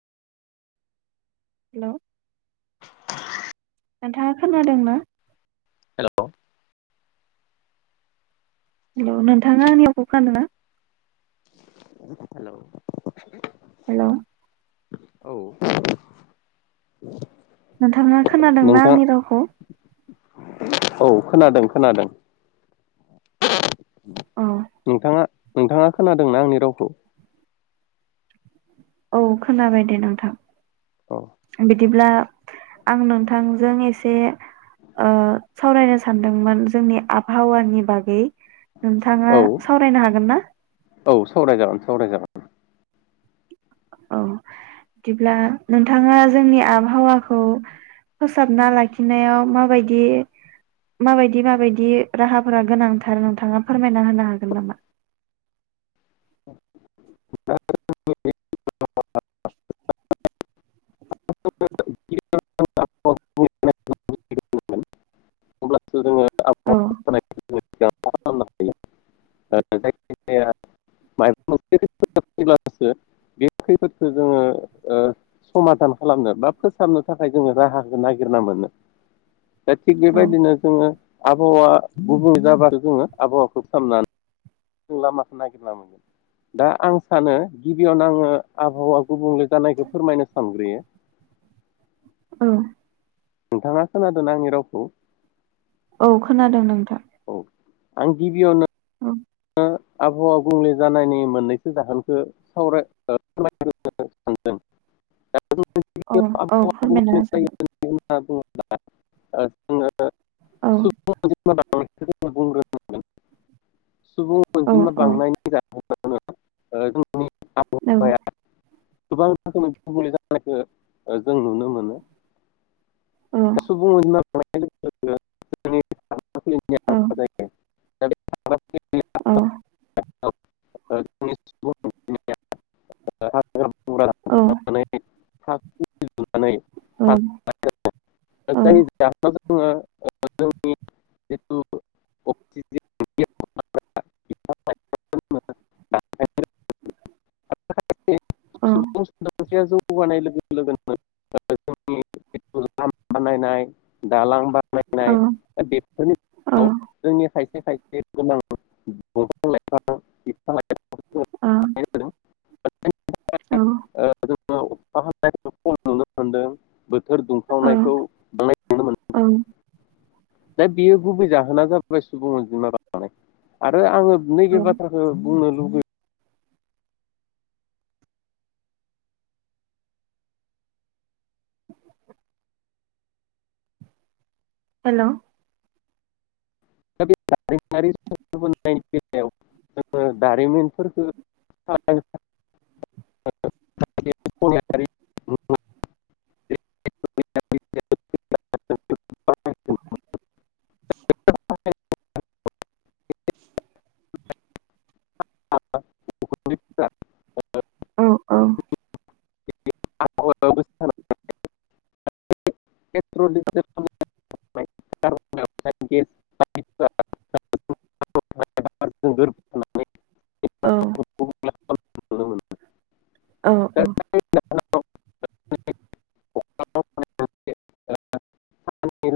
Hello नोंथाङा खोनादों ना? हेलौ नोंथाङा आंनियाव कल खामदों ना? [unintelligible] हेलौ औ नोंथाङा खोनादोंना नोंथां आंनि रावखौ‌? औ खोनादों खोनादों। अ नोंथाङा नोंथाङा खोनादोंना आंनि रावखौ? औ‌ खोनाबाय दे औ नोंथां। बिद दिब्ला आं नोंथांजों एसे ओ सावरायनो सानदोंमोन जोंनि आबहावानि बागै। नोंथाङा औ सावरायनो हागोन ना? औ सावराय जागोन सावराय जागोन। औ दिब्ला नोंथाङा जोंनि आबहावाखौ फोसाबना लाखिनायाव माबायदि माबायदि माबायदि राहाफोरा गोनांथार नोंथाङा फोरमायना होनो हागोन नामा? [unintelligible] अब्लासो जोङो आबहावा [unintelligible] ओ जायखिजाया मायबा [unintelligible] बे खैफोदखो जोङो ओ समाधान खालामनो बा फोसाबनो थाखाय जोङो राहाखो नागिरना मोनो। दा थिग औ बेबायदिनो जोङो आबहावा गुबुं जाबा जोङो आबहावाखौ खामना जों लामाखौ नागिरना मोनगोन दा आं सानो गिबियावनो आङो आबहावा गुबुंले जानायखौ फोरमायनो सानग्रोयो। औ नोंथाङा खोनादोना आंनि रावखौ? औ खोनादों नोंथां। औ आं गिबियावनो औ ओ आबहावा गुबुंले जानायनि मोननैसो जाहोनखौ सावराय [unintelligible] सान अ औ आबहावा फोरमायना गुबुंले होजागोन। औ [unintelligible] [unintelligible] सुबुं औ अनजिमा औ बांनायनि जाहोनावनो ओ जोंनि औ [unintelligible] [unintelligible] गुबुंले जानायखौ ओ जों नुनो मोनो औ सुबुं [unintelligible] औ जायो [unintelligible] औ [unintelligible] हाग्रा बंग्रा औ दानस्रांनानै [unintelligible] [unintelligible] औ थानो [unintelligible] अक्सिजेन [unintelligible] [unintelligible] औ [unintelligible] बानायनाय दालां बा नायनाय औ ओ [unintelligible] जोंनि खायसे खायसे गोनां [unintelligible] बिफां ओ [unintelligible] मोनदों बोथोर दुंखावनायखौ बांनाय नुनो मोनदों। दा बियो गुबै जाहोना जाबाय सुबुं अनजिमा बांनाय आरो आङो नैबे बाथ्राखो बुंनो लुगै हेलौ [unintelligible] नायाव जोङो जारिमिन फोरखौ [unintelligible] [inaudible] [inaudible] मा औ औ [inaudible] पेट्रलिं पेट्रल थागिम [inaudible] तोंगोरब औ नुनो ओ औ मोनो [inaudible]